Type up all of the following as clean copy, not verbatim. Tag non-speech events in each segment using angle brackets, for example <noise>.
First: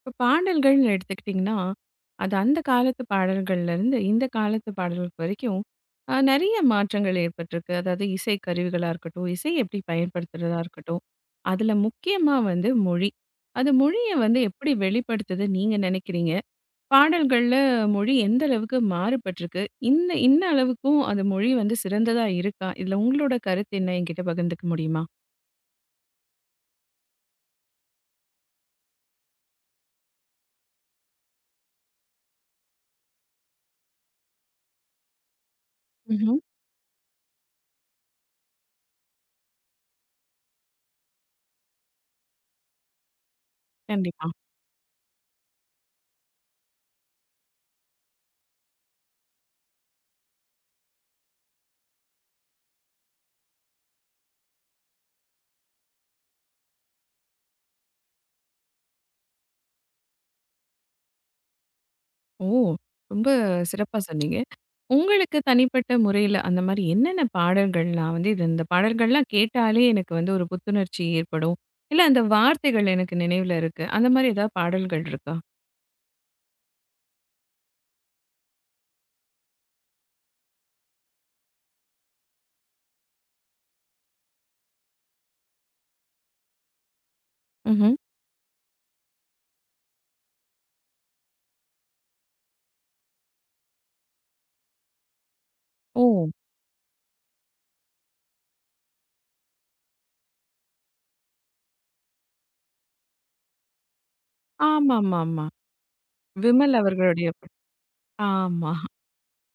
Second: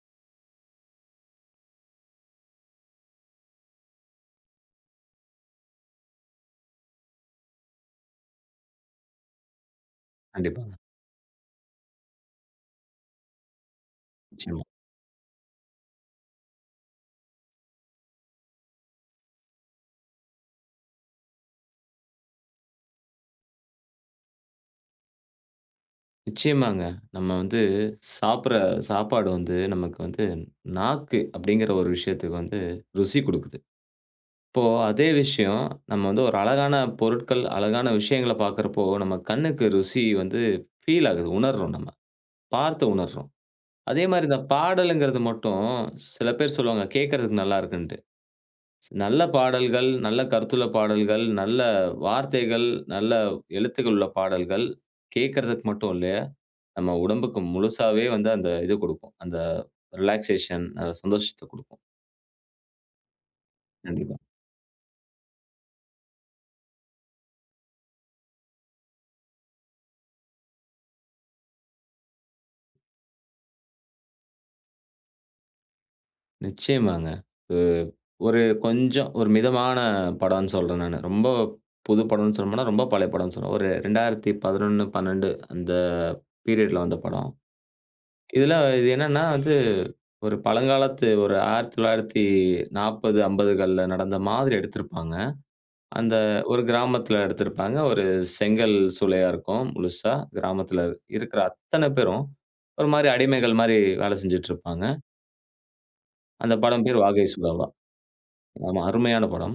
இப்ப பாடல்கள்னு எடுத்துக்கிட்டிங்கன்னா, அது அந்த காலத்து பாடல்கள்லேருந்து, இந்த காலத்து பாடல்கள் வரைக்கும் நெறைய மாற்றங்கள் ஏற்பட்டிருக்கு. அதாவது இசை கருவிகளா இருக்கட்டும், இசை எப்படி பயன்படுத்துறதா கண்டிப்பாங்க. இருக்கட்டும். அதில முக்கியமா வந்து மொழி. அது மொழிய வந்து நிச்சயமா. எப்படி வெளிப்படுத்துதுன்னு நீங்க நெனைக்கிறீங்க? பாடல்கள்ல மொழி எந்த அளவுக்கு மாறுபட்டிருக்கு? இன்ன அளவுக்கும் அது மொழி வந்து சிறந்ததா இருக்கா? இதில உங்களோட கருத்து என்ன என்கிட்ட பகிர்ந்துக்க முடியுமா? நிச்சயமாங்க. நம்ம வந்து சாப்பிடுற சாப்பாடு வந்து நமக்கு வந்து நாக்கு அப்படிங்கிற ஒரு விஷயத்துக்கு வந்து ருசி குடுக்குது. இப்போ அதே விஷயம் நம்ம வந்து ம்ஹ்ம். ஒரு அழகான பொருட்கள், அழகான விஷயங்கள பார்க்கிறப்போ நம்ம கண்ணுக்கு ருசி வந்து ஃபீல் ஆகுது. உணர்றோம் நம்ம. பார்த்து உணர்றோம். அதே மாரி கண்டிப்பா. இந்த பாடலுங்கிறது மட்டும் சில பேர் சொல்லுவாங்க கேட்கறதுக்கு நல்லா இருக்குன்ட்டு. நல்ல பாடல்கள், நல்ல கருத்துள்ள பாடல்கள், நல்ல வார்த்தைகள், நல்ல எழுத்துக்கள் உள்ள பாடல்கள் கேட்கறதுக்கு மட்டும் இல்ல. நம்ம உடம்புக்கு முழுசாவே வந்து அந்த இது குடுக்கும். அந்த ரிலாக்சேஷன், அந்த சந்தோஷத்த குடுக்கும். ஓ! ரொம்ப சிறப்பா கண்டிப்பா. சொன்னீங்க. உங்களுக்கு தனிப்பட்ட முறையில அந்த மாரி என்னென்ன பாடல்கள் நான் வந்து இந்த பாடல்கள்லாம் கேட்டாலே எனக்கு வந்து ஒரு புத்துணர்ச்சி ஏற்படும். இல்ல அந்த வார்த்தைகள் எனக்கு நினைவுல இருக்கு. அந்த மாரி ஏதாவது பாடல்கள் இருக்கா? நிச்சயமாங்க. அ ஒரு கொஞ்சம் ஒரு மிதமான படம்ன்னு சொல்றேன் நானு. ரொம்ப புது படம்ன்னு சொல்லணும்னா, ரொம்ப பழைய படம்ன்னு சொல்லணும். ஒரு 2011, 12 அந்த பீரியட்ல வந்த படம். ம்ஹ்ம். இதுல இது என்னன்னா வந்து, ஒரு பழங்காலத்து ஒரு 1940, 50 நடந்த மாதிரி எடுத்திருப்பாங்க. அந்த ஓ! ஒரு கிராமத்துல எடுத்திருப்பாங்க. ஒரு செங்கல் சூளையா இருக்கும் முழுசா. கிராமத்துல இருக்கிற அத்தன பேரும், ஒரு மாரி அடிமைகள் மாரி வேலை செஞ்சுட்டு இருப்பாங்க. ஆமாமாமா. அந்த விமல் படம் பேர் "வாகை அவர்களுடைய ப சுடாவா". ஆமா. ஆமா, அருமையான படம்.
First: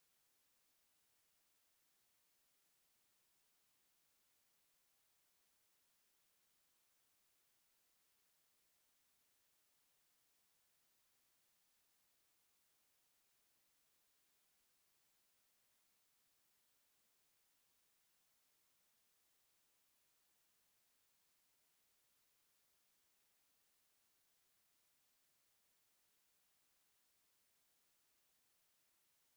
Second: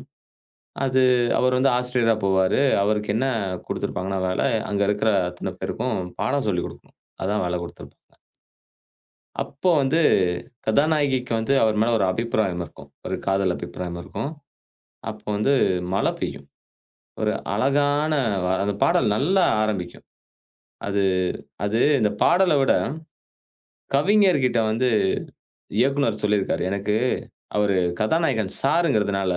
அது அவர் வந்து ஆசிரியரா போவாரு. அவருக்கு என்ன குடுத்திருப்பாங்கன்னா வேலை, அங்க இருக்கிற அத்தன பேருக்கும் பாடம் சொல்லிக் குடுக்கணும். அதான் வேலை குடுத்திருப்பாங்க. அப்போ வந்து கதாநாயகிக்கு வந்து அவர் மேல ஒரு அபிப்பிராயம் இருக்கும். ஒரு காதல் அபிப்பிராயம் இருக்கும். அப்போ வந்து மழை பெய்யும். ஒரு அழகான அந்த பாடல் நல்லா ஆரம்பிக்கும். அது அது இந்த பாடல விட, கவிஞர்கிட்ட வந்து இயக்குனர் சொல்லியிருக்காரு. எனக்கு அவரு கதாநாயகன் சாருங்கிறதுனால,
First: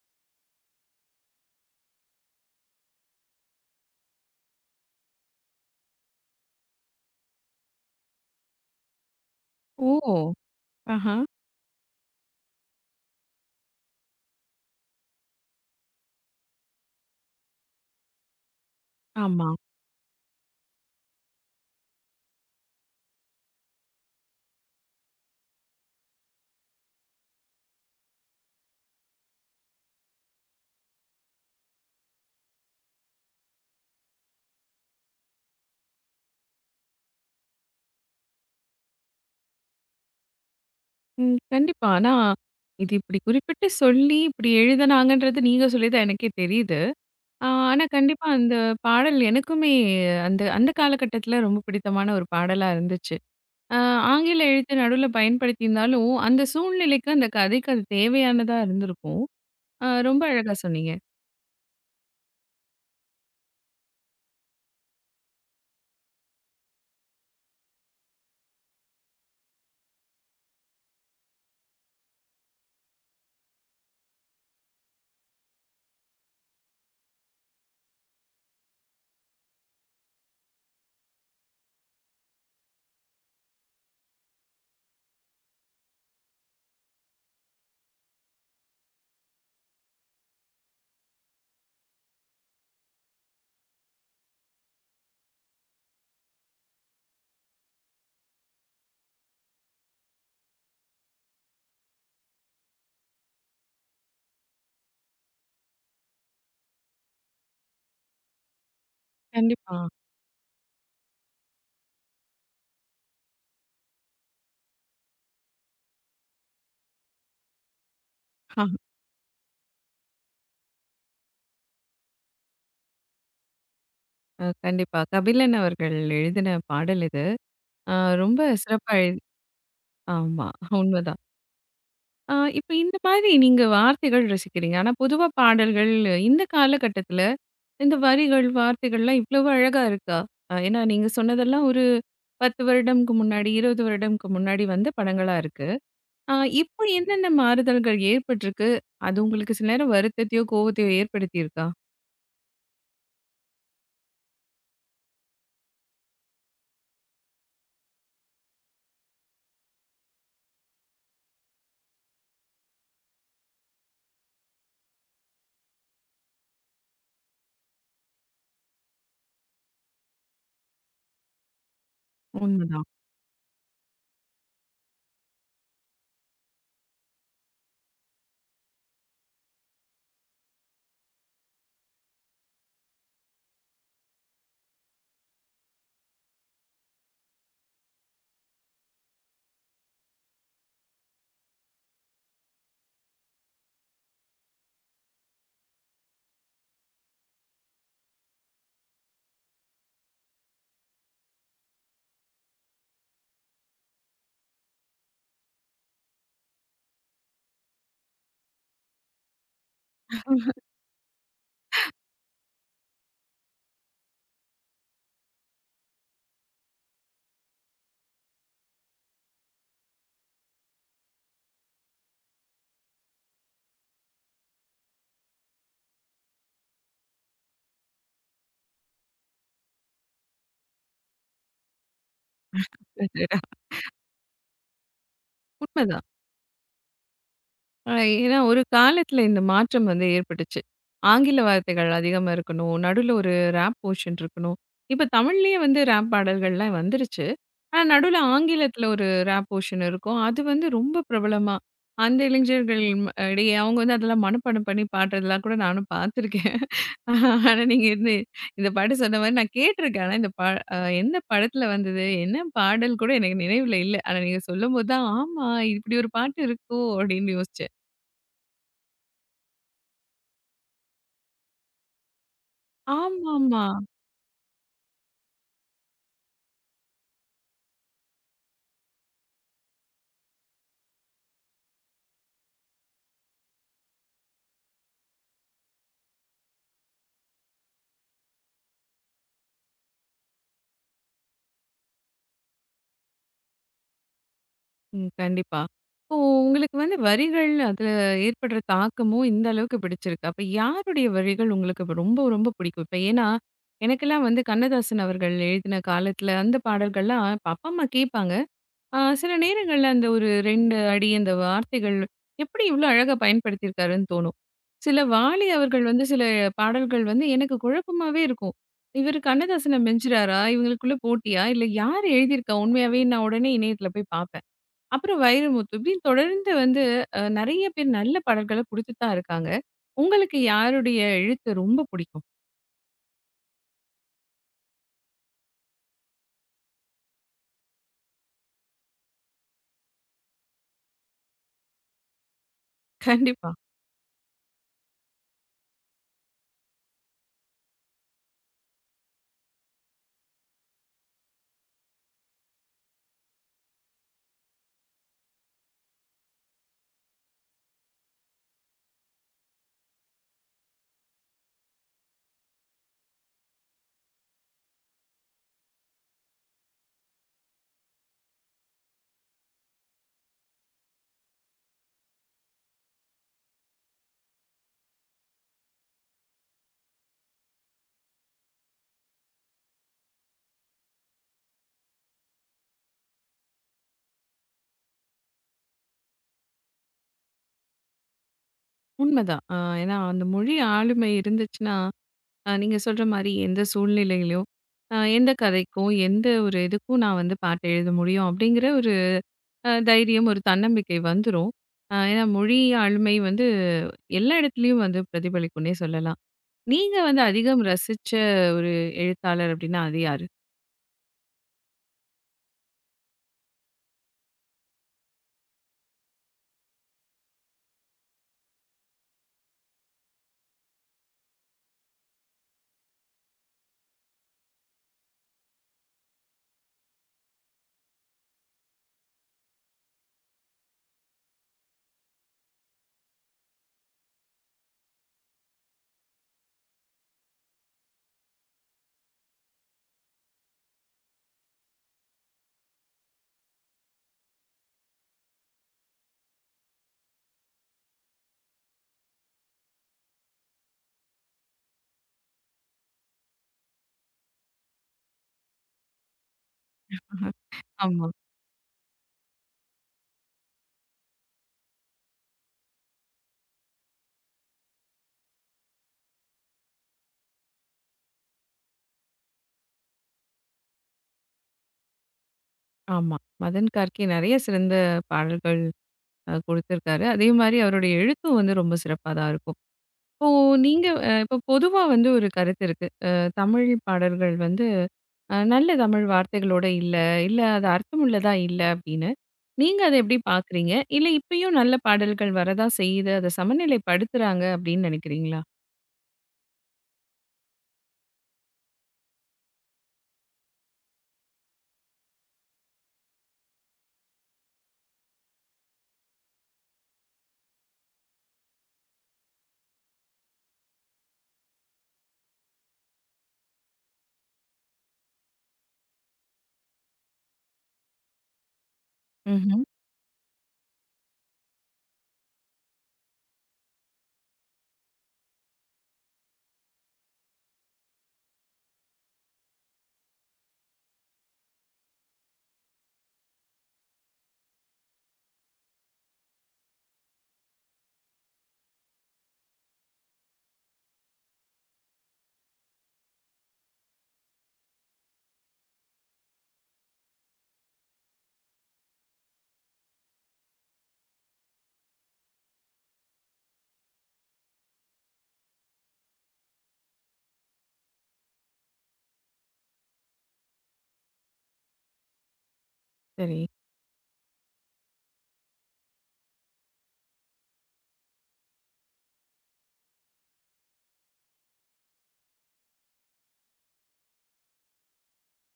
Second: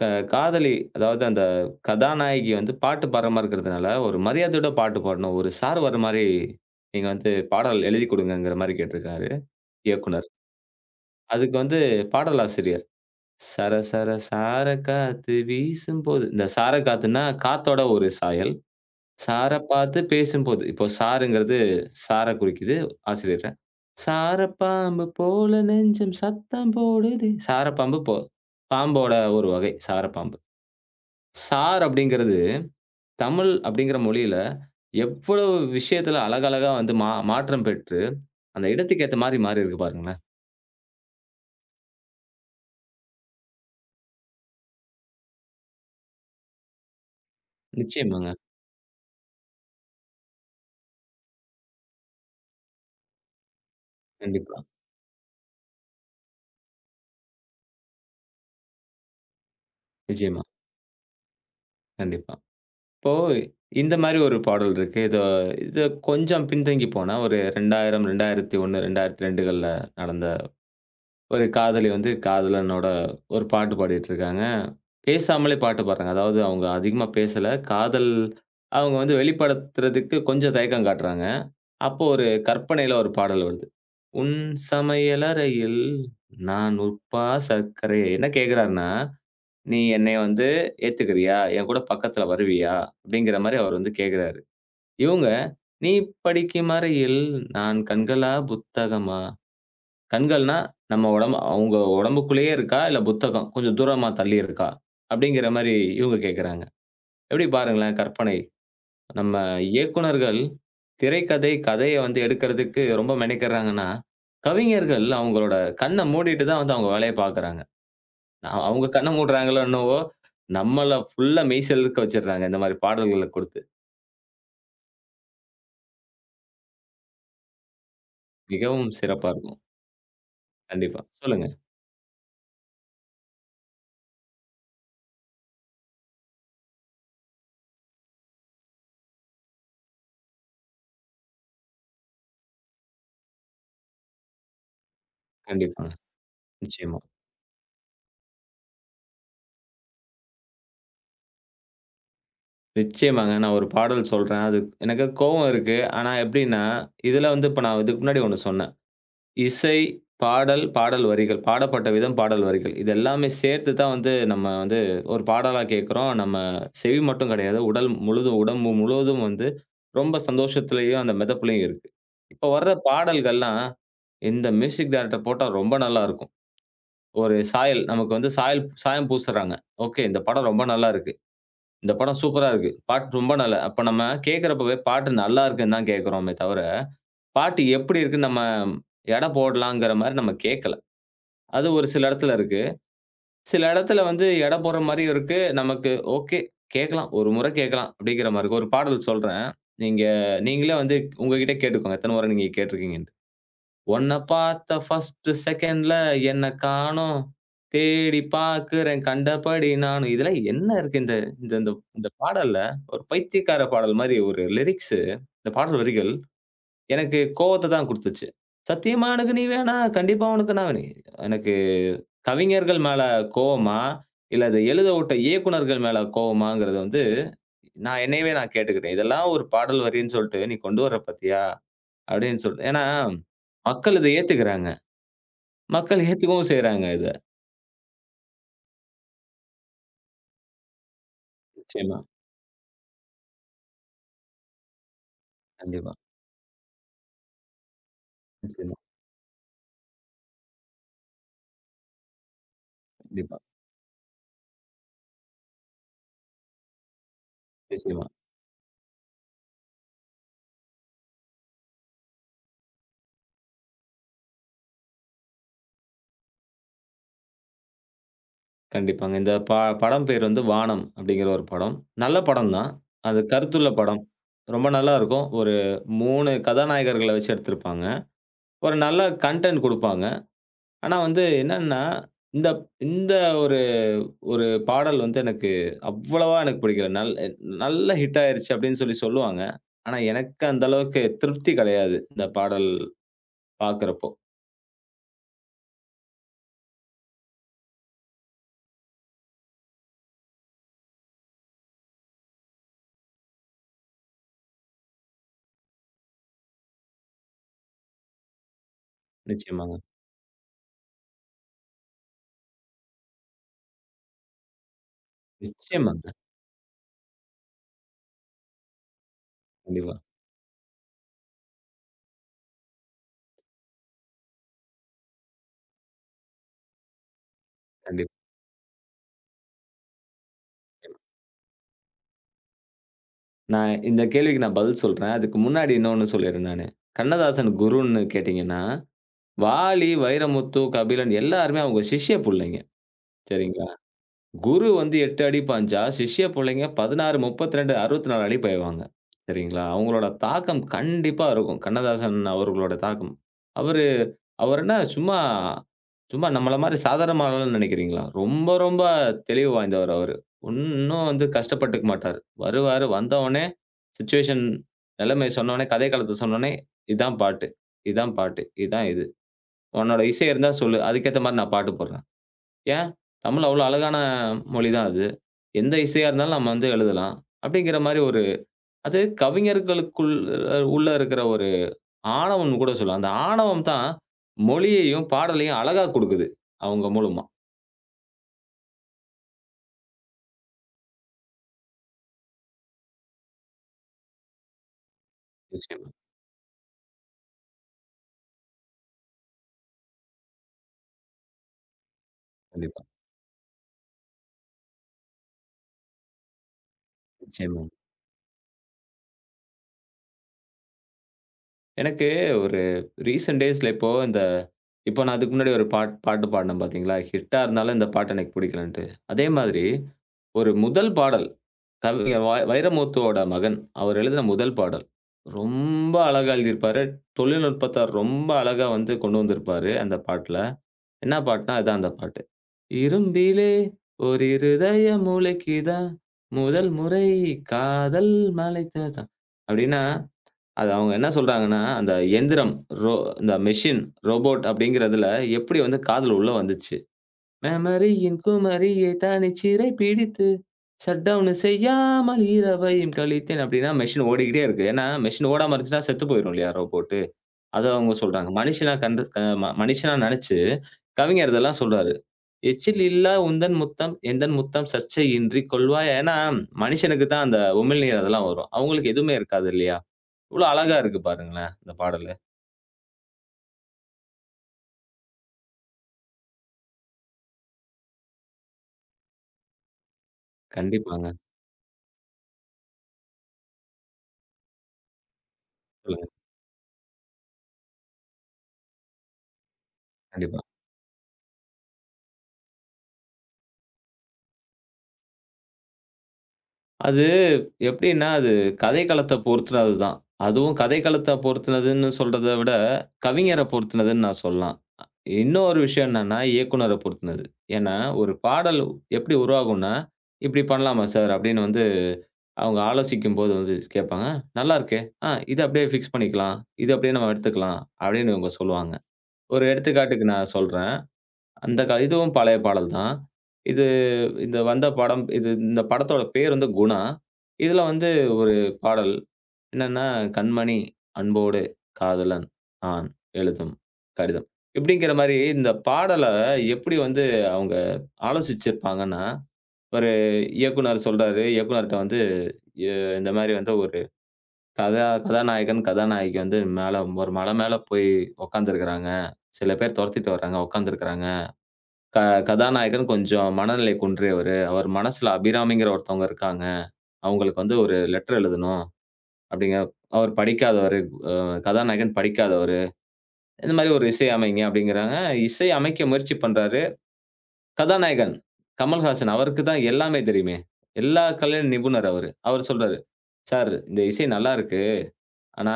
க காதலி அதாவது அந்த கதாநாயகி வந்து பாட்டு பாடுறமாரி இருக்கிறதுனால, ஒரு மரியாதையோட பாட்டு பாடணும். ஒரு சார் வர்றமாரி நீங்க வந்து பாடல் எழுதி கொடுங்கங்கிறமாரி கேட்டிருக்காரு ஓ! இயக்குனர். ஆஹா. அதுக்கு வந்து பாடலாசிரியர், "சர சர சார காத்து வீசும்போது" இந்த சார காத்துன்னா, காத்தோட ஒரு சாயல். ஆமா. சார பார்த்து பேசும்போது, இப்போ சாருங்கிறது சார குறிக்குது ஆசிரியர. சாரப்பாம்பு போல நெஞ்சம் சத்தம் போடுதே. சாரப்பாம்பு போ பாம்போட ஒரு வகை சாரப்பாம்பு. சார் அப்படிங்கிறது தமிழ் அப்படிங்கிற மொழியில எவ்வளவு விஷயத்துல அழகழகா வந்து மாற்றம் பெற்று, அந்த இடத்துக்கு ஏத்த மாரி மாறியிருக்கு பாருங்களேன். ம். கண்டிப்பா. ஆனா, இது இப்படி குறிப்பிட்டு சொல்லி இப்படி எழுதுனாங்கன்றது நீங்க சொல்லி தான் எனக்கே தெரியுது. ஆனா கண்டிப்பா நிச்சயமாங்க. அந்த பாடல் எனக்குமே அந்த அந்த காலகட்டத்தில ரொம்ப பிடித்தமான ஒரு பாடலா இருந்துச்சு. அ ஆங்கில கண்டிப்பா. எழுத்து நடுவுல பயன்படுத்தியிருந்தாலும், அந்த சூழ்நிலைக்கு, அந்த கதைக்கு அது தேவையானதா இருந்திருக்கும். ரொம்ப நிச்சயமா. அழகா சொன்னீங்க. கண்டிப்பா. இப்போ இந்த மாரி ஒரு பாடல் இருக்கு. இது கொஞ்சம் பின்தங்கி போன ஒரு 2000, 2001, 2002கள்ல நடந்த ஒரு காதலி வந்து காதலனோட ஒரு பாட்டு பாடிட்டுருக்காங்க. பேசாமலே பாட்டு பாடுறாங்க. அதாவது அவங்க அதிகமா பேசல. காதல் அவங்க வந்து வெளிப்படுத்துறதுக்கு கொஞ்சம் தயக்கம் காட்டுறாங்க. அப்போ ஒரு கற்பனையில ஒரு பாடல் வருது. "உன் சமையலறையில் நான் உப்பா சர்க்கரை" என்ன கேட்கிறாருன்னா, "நீ என்னைய வந்து ஏத்துக்கிறியா? என் கூட பக்கத்துல வருவியா?" அப்படிங்கிற மாரி அவர் வந்து கேட்கிறாரு. இவங்க, "நீ படிக்கும் அறையில் நான் கண்களா புத்தகமா?" கண்கள்னா, நம்ம உடம்பு அவுங்க உடம்புக்குள்ளேயே இருக்கா? இல்ல புத்தகம் கொஞ்சம் தூரமா தள்ளி இருக்கா? அப்படிங்கிற மாரி இவுங்க கேட்கறாங்க. எப்படி பாருங்களேன் கற்பனை. நம்ம கண்டிப்பா. இயக்குனர்கள் திரைக்கதை, கதைய வந்து எடுக்கிறதுக்கு ரொம்ப மெனக்கெட்றாங்கன்னா, கவிஞர்கள் அவுங்களோட கண்ண மூடிட்டு தான் வந்து அவுங்க வேலைய பார்க்குறாங்க. அ அவுங்க கண்ண மூடுறாங்களோ என்னவோ! நம்மள ஃபுல்லா மெய் சிலிர்க்க வச்சுடுறாங்க. இந்த மாரி பாடல்கள குடுத்து. கண்டிப்பா. கபிலன் அவர்கள் எழுதின பாடல் இது. அ ரொம்ப மிகவும் சிறப்பா எழு சிறப்பா இருக்கும். ஆமா, கண்டிப்பா. உண்மதான். சொல்லுங்க. இப்ப இந்த மாதிரி நீங்க வார்த்தைகள் ரசிக்கிறீங்க. ஆனா பொதுவா பாடல்கள் இந்த காலகட்டத்தில இந்த வரிகள், வார்த்தைகள்லாம் இவ்வளவு அழகா இருக்கா? ஏன்னா நீங்க சொன்னதெல்லாம் ஒரு 10 வருடம்க்கு முன்னாடி, 20 வருடம்க்கு முன்னாடி வந்த படங்களா இருக்கு. கண்டிப்பாங்க. ஆ இப்போ நிச்சயமா. என்னென்ன மாறுதல்கள் ஏற்பட்டிருக்கு? அது உங்களுக்கு சில நேரம் வருத்தத்தையோ, கோவத்தையோ ஏற்படுத்தியிருக்கா? நிச்சயமாங்க. நான் ஒரு பாடல் சொல்றேன். அது எனக்கு கோவம் இருக்கு. ஆனா எப்படின்னா, இதுல வந்து இப்ப நான் இதுக்கு முன்னாடி ஒண்ணு சொன்னேன். இசை, பாடல், பாடல் வரிகள், பாடப்பட்ட விதம், பாடல் வரிகள். இது எல்லாமே சேர்த்து தான் வந்து நம்ம வந்து ஒரு பாடலா கேட்கிறோம். நம்ம செவி மட்டும் கிடையாது. உடல் முழுதும் உடம்பு முழுவதும் வந்து ரொம்ப சந்தோஷத்திலயும், அந்த மிதப்புலயும் இருக்கு. இப்ப வர்ற உண்மதான். பாடல்கள்லாம், இந்த மியூசிக் டைரக்டர் போட்டா ரொம்ப நல்லா இருக்கும். ஒரு சாயல் நமக்கு வந்து சாயல் சாயம் பூசுறாங்க. ஓகே. இந்த படம் ரொம்ப நல்லா இருக்கு. இந்த படம் சூப்பரா இருக்கு. பாட்டு ரொம்ப நல்லா அப்ப நம்ம கேட்கிறப்பவே பாட்டு நல்லா இருக்குன்னு தான் கேட்கிறோமே தவிர, பாட்டு எப்படி இருக்குன்னு நம்ம எடை போடலாங்கிற மாரி நம்ம கேட்கல. அது ஒரு சில இடத்துல இருக்கு. சில இடத்துல வந்து எடை போடுற மாரியும் இருக்கு. நமக்கு ஓகே கேட்கலாம். ஒரு முறை கேட்கலாம் அப்படிங்கிற மாரி இருக்கு. ஒரு பாடல் சொல்றேன். நீங்க நீங்களே வந்து உங்ககிட்டயே கேட்டுக்கோங்க. எத்தன முறை நீங்க கேட்டுருக்கீங்கன்னு. உன்ன பார்த்த ஃபர்ஸ்ட் செகண்ட்ல என்ன காணோம், தேடி பார்க்கிறேன் கண்டபடி நானும். இதெல்லாம் என்ன இருக்கு இந்த இந்த இந்த இந்த பாடல்ல ஒரு பைத்தியக்கார பாடல் மாரி ஒரு லிரிக்ஸு, இந்த பாடல் வரிகள் எனக்கு கோவத்த தான் குடுத்துச்சு. சத்தியமா எனக்கு நீ வேணா, கண்டிப்பா உனக்கு நான் வேணும். எனக்கு கவிஞர்கள் மேல கோவமா, இல்ல இத எழுத விட்ட இயக்குனர்கள் மேல கோவமாங்கிறது வந்து நான் என்னையவே நான் கேட்டுக்கிட்டேன். இதெல்லாம் ஒரு பாடல் வரின்னு சொல்ட்டு நீ கொண்டு வர பார்த்தியா? அப்படின்னு சொல்ட்டு. ஏன்னா, அடடா! மக்கள் இத ஏத்துக்கிறாங்க. மக்கள் உண்மதான். ஏத்துக்கவும் செய்றாங்க இத. அ <laughs> ஏன்னா ஒரு காலத்துல இந்த மாற்றம் வந்து ஏற்பட்டுச்சு. ஆங்கில வார்த்தைகள் நிச்சயமா, அதிகமா இருக்கணும். நடுவுல ஒரு ராப் போர்ஷன் இருக்கணும். இப்ப தமிழ்லயே வந்து கண்டிப்பா, ராப் பாடல்கள்லாம் வந்துருச்சு. ஆனா நடுவுல நிச்சயமா, ஆங்கிலத்துல ஒரு ராப் போர்ஷன் இருக்கும். அது வந்து ரொம்ப பிரபலமா, அந்த இளைஞர்கள் கண்டிப்பா, இடையே அவங்க வந்து அதெல்லாம் மனப்பாடம் பண்ணி பாடுறதெல்லாம் கூட நானும் பார்த்துருக்கேன். <laughs> ஆனா நீங்க நிச்சயமா, இந்த இந்த பாட்டு சொன்ன மாரி நான் கேட்டுருக்கேன். ஆனா இந்த பா எந்த படத்துல வந்தது? என்ன பாடல் கூட எனக்கு நினைவுல இல்ல. ஆனா நீங்க சொல்லும்போது தான், ஆமா இப்படி ஒரு பாட்டு இருக்கோ! அப்படின்னு யோசிச்சேன். கண்டிப்பாங்க. இந்த ப படம் பேர் வந்து "வானம்" அப்படிங்கிற ஒரு படம். நல்ல படம் தான். அது ஆமாமா. கருத்துள்ள படம். ரொம்ப நல்லாருக்கும். ஒரு 3 கதாநாயகர்கள வச்சு எடுத்திருப்பாங்க. ஒரு நல்ல கன்டென்ட் குடுப்பாங்க. ஆனா வந்து என்னன்னா, இந்த இந்த ஒரு ஒரு பாடல் வந்து எனக்கு அவ்வளவா எனக்கு பிடிக்கல. நல்ல ஹிட் ஆயிருச்சு அப்படின்னு சொல்லி சொல்லுவாங்க. ஆனா எனக்கு அந்த அளவுக்கு திருப்தி கிடையாது. இந்த பாடல் பாக்குறப்போ. ம். கண்டிப்பா. இப்போ உங்களுக்கு வந்து வரிகள் அதுல ஏற்படுற தாக்கமும் இந்த அளவுக்கு பிடிச்சிருக்கு. அப்ப யாருடைய வரிகள் உங்களுக்கு இப்ப ரொம்ப பிடிக்கும்? இப்ப ஏன்னா, எனக்கெல்லாம் வந்து கண்ணதாசன் அவர்கள் எழுதின காலத்துல அந்த பாடல்கள்லாம் இப்ப அப்பா, அம்மா கேட்பாங்க. சில நிச்சயமாங்க. நேரங்கள்ல அந்த ஒரு 2 அடி அந்த வார்த்தைகள் எப்படி இவ்ளோ அழகா பயன்படுத்தியிருக்காருன்னு தோணும். சில வாலி அவர்கள் நிச்சயமா. வந்து சில பாடல்கள் வந்து எனக்கு குழப்பமாவே இருக்கும். இவரு கண்ணதாசன கண்டிப்பா, மிஞ்சுறாரா? இவங்களுக்குள்ள போட்டியா? இல்ல யார் எழுதியிருக்கா? உண்மையாவே நான் உடனே இணையத்துல போய் பாப்பேன். அப்புறம் வைரமுத்து. இப்படின்னு தொடர்ந்து வந்து நெறைய பேர் நல்ல கண்டிப்பா. பாடல்கள குடுத்துட்டு தான் இருக்காங்க. உங்களுக்கு யாருடைய எழுத்து ரொம்ப பிடிக்கும்? நான் இந்த கேள்விக்கு நான் பதில் சொல்றேன். அதுக்கு முன்னாடி இன்னொன்னு சொல்லிர்றேன் நானு. கண்ணதாசன் குருன்னு கேட்டீங்கன்னா, வாலி, வைரமுத்து, கபிலன் எல்லாருமே அவங்க சிஷ்ய புள்ளைங்க. கண்டிப்பா. சரிங்களா? குரு வந்து 8 அடி பாய்ஞ்சா, சிஷ்ய புள்ளைங்க 16, 32, 64 அடி பாய்வாங்க. சரிங்களா? அவங்களோட தாக்கம் கண்டிப்பா இருக்கும். கண்ணதாசன் அவர்களோட தாக்கம். அவரு அவர் என்ன சும்மா சும்மா நம்மள மாரி சாதாரண ஆளுன்னு நெனைக்கிறீங்களா? ரொம்ப ரொம்ப தெளிவு வாய்ந்தவர் அவரு. ஒண்ணும் வந்து கஷ்டப்பட்டுக்க மாட்டாரு. வருவாரு, வந்தவுனே சிச்சுவேஷன் நிலைமை சொன்னவுனே, கதை காலத்த சொன்னவுனே, "இதான் பாட்டு, இதான் பாட்டு, இதான் இது. உன்னோட இசை இருந்தா சொல்லு. அதுக்கேத்த மாரி நான் பாட்டு போடுறேன்." ஏன்? தமிழ் அவ்வளோ அழகான மொழி தான் அது. எந்த இசையா இருந்தாலும் நம்ம வந்து எழுதலாம். அப்படிங்கிற மாரி ஒரு அது கவிஞர்களுக்குள் உள்ள இருக்கிற ஒரு ஆணவம்னு கூட சொல்லலாம். அந்த ஆணவம் தான் மொழியையும், பாடலையும் அழகா குடுக்குது. அவங்க மூலமா. உண்மதான். ஏன்னா அந்த மொழி ஆளுமை இருந்துச்சுன்னா, நீங்க சொல்ற மாரி எந்த சூழ்நிலையிலும், எந்த நிச்சயமா. கதைக்கும், எந்த ஒரு இதுக்கும் நான் வந்து பாட்டு எழுத முடியும் அப்படிங்கிற ஒரு தைரியம், ஒரு தன்னம்பிக்கை வந்துரும். ஏன்னா மொழி கண்டிப்பா. ஆளுமை வந்து எல்லா இடத்துலயும் வந்து பிரதிபலிக்கும்னே சொல்லலாம். நீங்க வந்து அதிகம் நிச்சயமா. ரசிச்ச ஒரு எழுத்தாளர் அப்படின்னா அது யாரு? எனக்கு ஒரு ரீசென்ட் டேஸ்ல இப்போ இந்த இப்போ நான் அதுக்கு முன்னாடி ஒரு பாட்டு பாடுனேன் பார்த்தீங்களா? ஹிட்டா இருந்தாலும் இந்த பாட்டு எனக்கு பிடிக்கலன்ட்டு. அதே மாதிரி ஒரு முதல் பாடல், கவிஞர் வைரமுத்துவோட மகன். அவர் எழுதின முதல் பாடல். ரொம்ப அழகா எழுதியிருப்பாரு. தொழில்நுட்பத்த ரொம்ப அழகா வந்து கொண்டு வந்திருப்பாரு அந்த பாட்டுல. என்ன பாட்டுனா, அதான் அந்த பாட்டு. "இரும்பிலே ஓர் இருதயம் உழைக்குதா, முதல் முறை காதல் மலைத்ததா" அப்படின்னா அது அவங்க என்ன சொல்றாங்கன்னா, அந்த எந்திரம், ரோ இந்த மெஷின், ரோபோட் அப்படிங்கிறதுல எப்படி வந்து காதுல உள்ள வந்துச்சு? "மெமரியின் குமரியை தனிச்சிறை பிடித்து, ஷட் டவுன் செய்யாமல் இரவையும் கழித்தேன்" அப்படின்னா மெஷின் ஓடிக்கிட்டே இருக்கு. ஏன்னா மெஷின் ஓடாம இருந்துச்சுன்னா செத்து போயிரும் இல்லையா ரோபோட்டு. அத அவங்க ஆமா. சொல்றாங்க. மனுஷனா கண்டு அ ம மனுஷனா நெனச்சு கவிஞர் இதெல்லாம் சொல்றாரு. "எச்சில் இல்லா உந்தன் முத்தம், எந்தன் முத்தம் சர்ச்சையின்றி கொள்வாய்" ஏன்னா மனுஷனுக்கு தான் அந்த உமிழ்நீர் அதெல்லாம் வரும். அவங்களுக்கு எதுவுமே இருக்காது இல்லையா? இவ்ளோ அழகா இருக்கு பாருங்களேன், இந்த பாடலு. ஆமா. மதன் கார்கே நெறைய சிறந்த பாடல்கள் குடுத்திருக்காரு. அதே மாரி அவருடைய எழுத்தும் வந்து ரொம்ப சிறப்பா தான் இருக்கும். இப்போ நீங்க கண்டிப்பாங்க. இப்போ பொதுவா வந்து ஒரு கருத்து இருக்கு. தமிழ் பாடல்கள் வந்து நல்ல தமிழ் சொல்லுங்க. வார்த்தைகளோட இல்ல, இல்ல அது அர்த்தமுள்ளதா இல்ல அப்படின்னு. நீங்க அத எப்படி கண்டிப்பா. பார்க்குறீங்க? இல்ல இப்பயும் நல்ல பாடல்கள் வரதா செய்யுது. அத சமநிலைப்படுத்துறாங்க அப்படின்னு நெனைக்கிறீங்களா? அது எப்படின்னா, அது கதைக்களத்த பொறுத்துனது தான். அதுவும் கதைக்களத்த பொறுத்துனதுன்னு சொல்றத விட, கவிஞர பொறுத்துனதுன்னு நான் சொல்லலாம். இன்னொரு விஷயம் என்னன்னா, இயக்குனர பொறுத்துனது. ஏன்னா, ஒரு பாடல் எப்படி உருவாகும்னா, "இப்படி பண்ணலாமா சார்?" அப்படின்னு வந்து அவங்க ஆலோசிக்கும்போது வந்து கேட்பாங்க. "நல்லா இருக்கே. ஆ இத அப்படியே ஃபிக்ஸ் பண்ணிக்கலாம். இத அப்படியே நம்ம எடுத்துக்கலாம்." அப்படின்னு இவங்க சொல்லுவாங்க. ஒரு ம்ஹ்ம். எடுத்துக்காட்டுக்கு நான் சொல்றேன். அந்த க இதுவும் பழைய பாடல் தான். இது இந்த வந்த படம் இது இந்த படத்தோட பேர் வந்து குணா. இதுல வந்து ஒரு பாடல் என்னன்னா, "கண்மணி அன்போடு காதலன் நான் எழுதும் கடிதம்." இப்படிங்கிற மாரி இந்த பாடல எப்படி வந்து அவங்க ஆலோசிச்சிருப்பாங்கன்னா, ஒரு இயக்குனர் சொல்றாரு. இயக்குனர்ட்ட வந்து எ இந்த மாரி வந்து ஒரு கதாநாயகன், கதாநாயகி வந்து மேல ஒரு மலை மேல போய் உட்கார்ந்திருக்கிறாங்க. சில பேர் துரத்திட்டு வர்றாங்க, உட்கார்ந்திருக்கிறாங்க. க கதாநாயகன் கொஞ்சம் மனநிலை குன்றியவரு. அவர் மனசுல அபிராமிங்கிற ஒருத்தவங்க இருக்காங்க. அவங்களுக்கு வந்து ஒரு லெட்டர் எழுதணும் அப்படிங்க. அவர் படிக்காதவரு. கதாநாயகன் படிக்காதவரு. சரி. இந்த மாரி ஒரு இசை அமைங்க அப்படிங்கிறாங்க. இசை அமைக்க முயற்சி பண்றாரு. கதாநாயகன் கமல்ஹாசன் அவருக்கு தான் எல்லாமே தெரியுமே. எல்லா கலையிலும் நிபுணர் அவரு. அவர் சொல்றாரு, "சார் இந்த இசை நல்லா இருக்கு. ஆனா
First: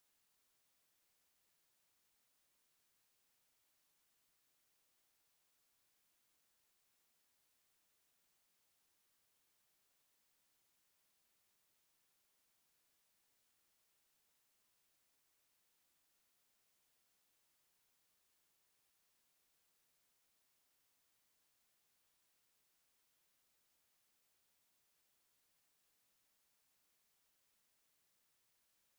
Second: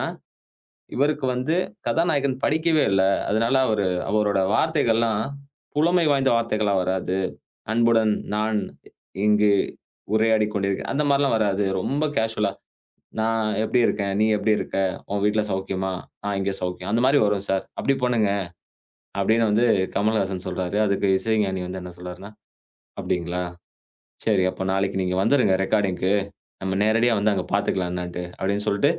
இவருக்கு வந்து கதாநாயகன் படிக்கவே இல்ல. அதனால அவரு அவரோட வார்த்தைகள்லாம் புலமை வாய்ந்த வார்த்தைகளா வராது." அன்புடன் நான் இங்கு உரையாடிக் கொண்டிருக்கிறேன். அந்த மாரிலாம் வராது. ரொம்ப கேஷுவலா, "நான் எப்படி இருக்கேன்? நீ எப்படி இருக்க? உன் வீட்ல சௌக்கியமா? நான் இங்க சௌக்கியம்." அந்த மாரி வரும் சார். "அப்படி பண்ணுங்க." அப்படின்னு வந்து கமலஹாசன் சொல்றாரு. அதுக்கு இசைஞானி வந்து என்ன சொல்றாருன்னா, "அப்படிங்களா? சரி அப்ப நாளைக்கு நீங்க வந்துருங்க ரெக்கார்டிங்க்கு. நம்ம நேரடியா வந்து அங்க பாத்துக்கலாம் என்னான்ட்டு." அப்படின்னு சொல்லிட்டு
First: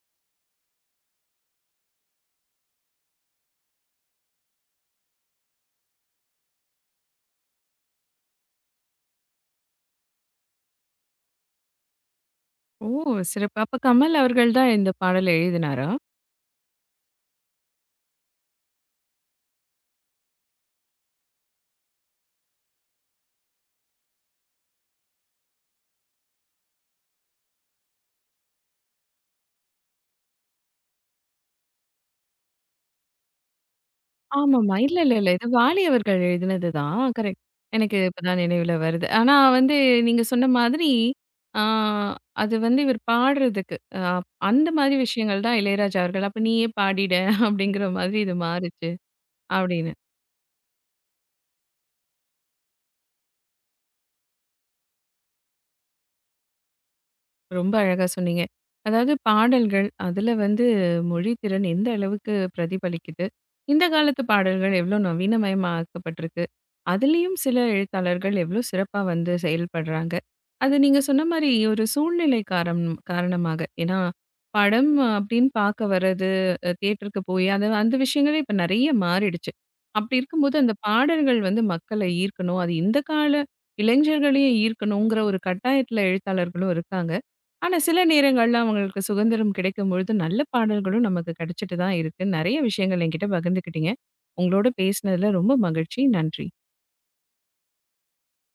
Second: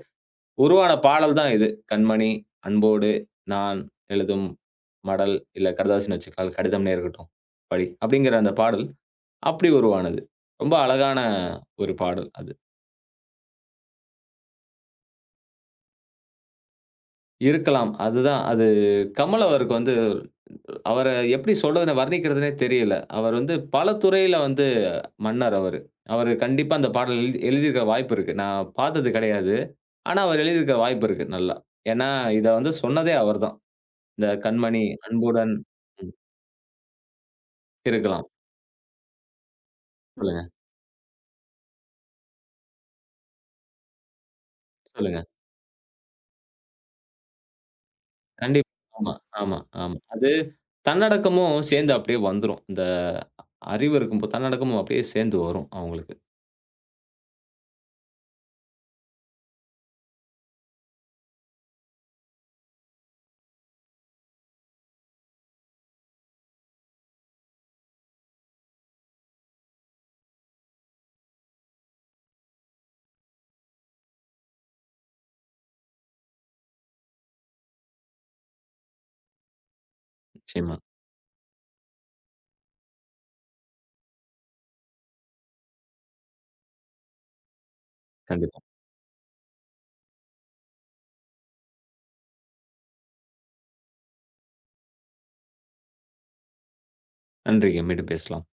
உருவான பாடல் தான் இது. "கண்மணி", "அன்போடு", "நான்", "எழுதும் மடல்", இல்ல கடிதாசின்னு வச்சுக்கலாம். "கடிதம்னே இருக்கட்டும் படி" அப்படிங்கிற அந்த பாடல் அப்படி உருவானது. ரொம்ப அழகான ஒரு பாடல் அது. ஓ! சிறப்பு. அப்ப கமல் அவர்கள் தான் இந்த பாடல எழுதினாரா? இருக்கலாம். அதுதான் அது கமல் அவருக்கு வந்து அவர எப்படி சொல்றதுன்னு வர்ணிக்கிறதுன்னே தெரியல. அவர் வந்து பல துறையில வந்து மன்னர் அவரு. அவரு கண்டிப்பா அந்த பாடல் எழுதியிருக்க வாய்ப்பு இருக்கு. நான் பார்த்தது கிடையாது. ஆனா, அவர் எழுதியிருக்க வாய்ப்பு இருக்கு நல்லா. ஏன்னா, இத வந்து சொன்னதே அவர்தான். இந்த ஆமாமா. "கண்மணி இல்ல, இல்ல, இல்ல. இது அன்புடன்" வாலி ம். அவர்கள் எழுதினது தான். கரெக்ட். எனக்கு இருக்கலாம். இப்பதான் நினைவுல வருது. ஆனா வந்து நீங்க சொல்லுங்க, சொன்ன மாதிரி, ஆ அது வந்து இவர் பாடுறதுக்கு, அந்த மாதிரி சொல்லுங்க. விஷயங்கள் தான் இளையராஜா அவர்கள். அப்ப நீயே பாடிட அப்படிங்கிற மாதிரி இது கண்டிப்பா. மாறுச்சு ஆமா, ஆமா, அப்படின்னு. ஆமா. அது தன்னடக்கமும் சேர்ந்து அப்படியே வந்துரும். இந்த அறிவு இருக்கும்போ தன்னடக்கமும் அப்படியே சேர்ந்து வரும் அவங்களுக்கு. ரொம்ப அழகா சொன்னீங்க. அதாவது பாடல்கள், அதுல வந்து மொழி திறன் எந்த அளவுக்கு பிரதிபலிக்குது? இந்த காலத்து பாடல்கள் எவ்ளோ நவீனமயமாக்கப்பட்டிருக்கு? அதுலயும் சில எழுத்தாளர்கள் எவ்ளோ சிறப்பா வந்து செயல்படுறாங்க. அது நீங்க சொன்ன மாரி ஒரு சூழ்நிலை காரணமாக. ஏன்னா, படம் அப்படின்னு பார்க்க வர்றது, தியேட்டருக்கு போய் அது அந்த விஷயங்களே இப்ப நெறைய மாறிடுச்சு. அப்படி இருக்கும்போது அந்த நிச்சயமா. பாடல்கள் வந்து மக்களை ஈர்க்கணும். அது இந்த கால இளைஞர்களையும் ஈர்க்கணுங்கிற ஒரு கட்டாயத்துல எழுத்தாளர்களும் இருக்காங்க. ஆனா, சில நேரங்கள்ல கண்டிப்பா. அவங்களுக்கு சுதந்திரம் கிடைக்கும்பொழுது, நல்ல பாடல்களும் நமக்கு கிடைச்சிட்டு தான் இருக்கு. நெறைய விஷயங்கள் என்கிட்ட பகிர்ந்துக்கிட்டீங்க. உங்களோட பேசினதுல ரொம்ப மகிழ்ச்சி. நன்றி. நன்றிங்க. மீண்டும் பேசலாம்.